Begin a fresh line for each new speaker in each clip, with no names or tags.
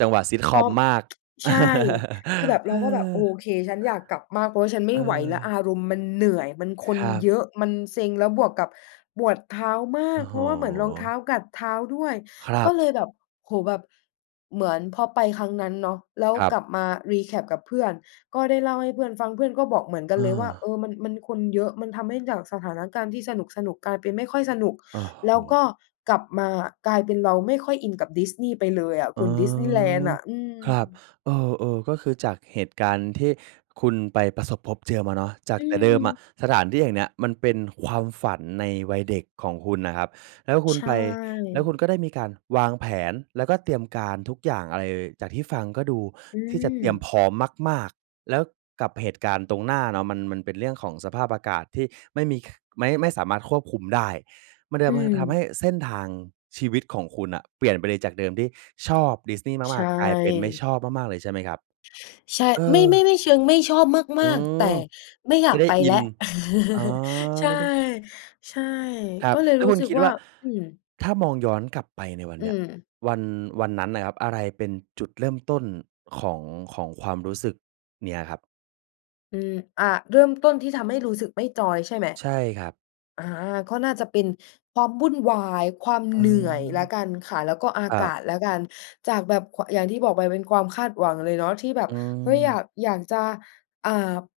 จังหวะ
ทอ
Sitcom
ม
มาก
ใช่ คือแบบ
เ
เ
อ
ราก็แบบ
อ
โอเค ฉันอยากกลับมาก เพราะว่าฉันไม่ไหวแล้ว อ
เออ
ารมณ์มันเหนื่อย มันค
ค
น
รับ
เยอะ มันเซ็ง แล้วบวกกับปวดเท้าม
โ
า
อ้
ก
โ
เพ
ฮ
ราะว่าเหมือนรองเท้ากัดเท้าด้วย
ครั
ก็
บ
เลยแบบ โอ้โฮ แบบเหมือนพอไปครั้งนั้นเนาะ แล้ว
ครับ
กลับมา recap กับเพื่อน ก็ได้เล่าให้เพื่อนฟัง เพื่อนก็บอกเหมือนกั
เ
นเลยว่า
ออ
"เออ มัน มันคนเยอะ มันทำให้จากสถานการณ์ที่สนุก ๆ กลายเป็นไม่ค่อยสนุก"
โอ้
แล
โ
้ว
ฮ
ก็กลับมากลายเป็นเราไม่ค่อยอินกับ Disney ไปเลยอะ
อ
ค
๋
ุ
อ
ณ Disneyland น่ะ อื
ครับ
ม
เออ ๆ ก็คือจากเหตุการณ์ที่คุณไปประสบพบเจอมาเนาะ จา
อ
กแต่เดิมอะ
ืม
สถานที่แห่งเนี้ย มันเป็นความฝันในวัยเด็กของคุณน่ะครับ แล้วคุ
ใ
ณ
ช
ไป แล้วคุณ
่
ก็ได้มีการวางแผน แล้วก็เตรียมการทุกอย่างอะไร จากที่ฟังก็ดู
อื
ที่จะเตรียม
ม
พร้อมมาก ๆ แล้วกับเหตุการณ์ตรงหน้าเนาะ มัน มันเป็นเรื่องของสภาพอากาศที่ไม่มีคึ ไม่ ไม่สามารถควบคุมได้ มันท
อื
ำ ทำให
ม
้เส้นทางชีวิตของคุณน่ะ เปลี่ยนไปเลย จากเดิมที่ชอบ Disney
ใช
มาก ๆ กลายเป็นไม่
่
ชอบมาก ๆ เลยใช่ไหมครับ?
ใช่
เอ
ไม่ ไม่
อ
ไม่ ไม่เชิงไม่ชอบ
อ
ม
ื
าก ๆ แต่
ม
ไม่อย
ไม
า
่
ก
ได้
ไป
อิ
แล้ว
น อะ
ใช่
ไม่ได้
ใช่
ครั
ก
บ
็เลย
แล้ว
รู
ค
้
ุณ
สึก
คิด
ว่
ว
า
่า
อืม
ถ้ามองย้อนกลับไปในวัน
อ
เ
ื
นี้ย
ม
วัน วันนั้นน่ะครับ อะไรเป็นจุดเริ่มต้นของ ของความรู้สึกเนี้ยครับ?
อืม อ่า เริ่มต้นที่ทำให้รู้สึกไม่จอย ใช่ไหม
ใช่ครับ
อ่า ก็น่าจะเป็นความวุ่นวาย ความ
อ๋
เ
อ
หนื่อยแล้วกันค่ะ แล้วก็อา
ครั
ก
บ
าศแล้วกัน จากแบบควะ อย่างที่บอกไปเป็นความคาดหวังเลยเนาะที่แบบ
อื
เฮ้ย! อยา
ม
ก อยากจะ อ่า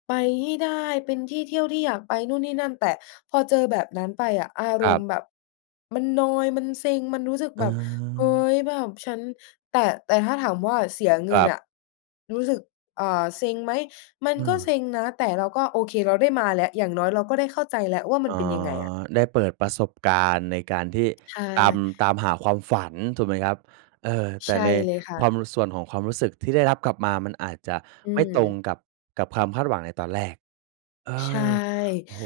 ไปให้ได้ เป็นที่เที่ยวที่อยากไปนู่นนี่นั่น แต่พอเจอแบบนั้นไปอะ อา
ค
ร
รั
ม
บ
ณ์แบบมันนอยด์ มันเซ็ง มันรู้สึก
อ
แบบ เฮ้
า
ย แบบฉัน แต่ แต่ถ้าถามว่าเสียเง
ค
ิ
ร
น
ั
น
บ
่ะ รู้สึก อ่า เซ็งไหม มัน
อื
ก็
ม
เซ็งนะ แต่เราก็โอเคเราได้มาแล้ว อย่างน้อยเราก็ได้เข้าใจแล้ว ว่าม
อ
ั
๋
น
อ
เป็นยังไงอะ
ได้เปิดประสบการณ์ในการที่
ใช
ตาม
่
ตามหาความฝันถูกไหมครับ? เออ แต
ใช
่
่
ใน
เลยค่
ค
ะ
วาม ส่วนของความรู้สึกที่ได้รับกลับมามันอาจจะ
อื
ไม่ตรง
ม
กับ กับความคาดหวังในตอนแรก เอ
ใช่
อ โอ้โฮ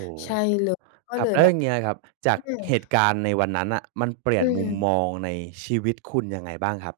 ใช่
คร
เลอ ก็เ
ั
ล
บ
ย
แล้
แ
ว
บ
อย
บ
่างเงี้ยครับ จา
อื
ก
ม
เหตุการณ์ในวันนั้นน่ะ มันเปลี
อ
่ยนมุม
ืม
มองในชีวิตคุณยังไงบ้างครับ?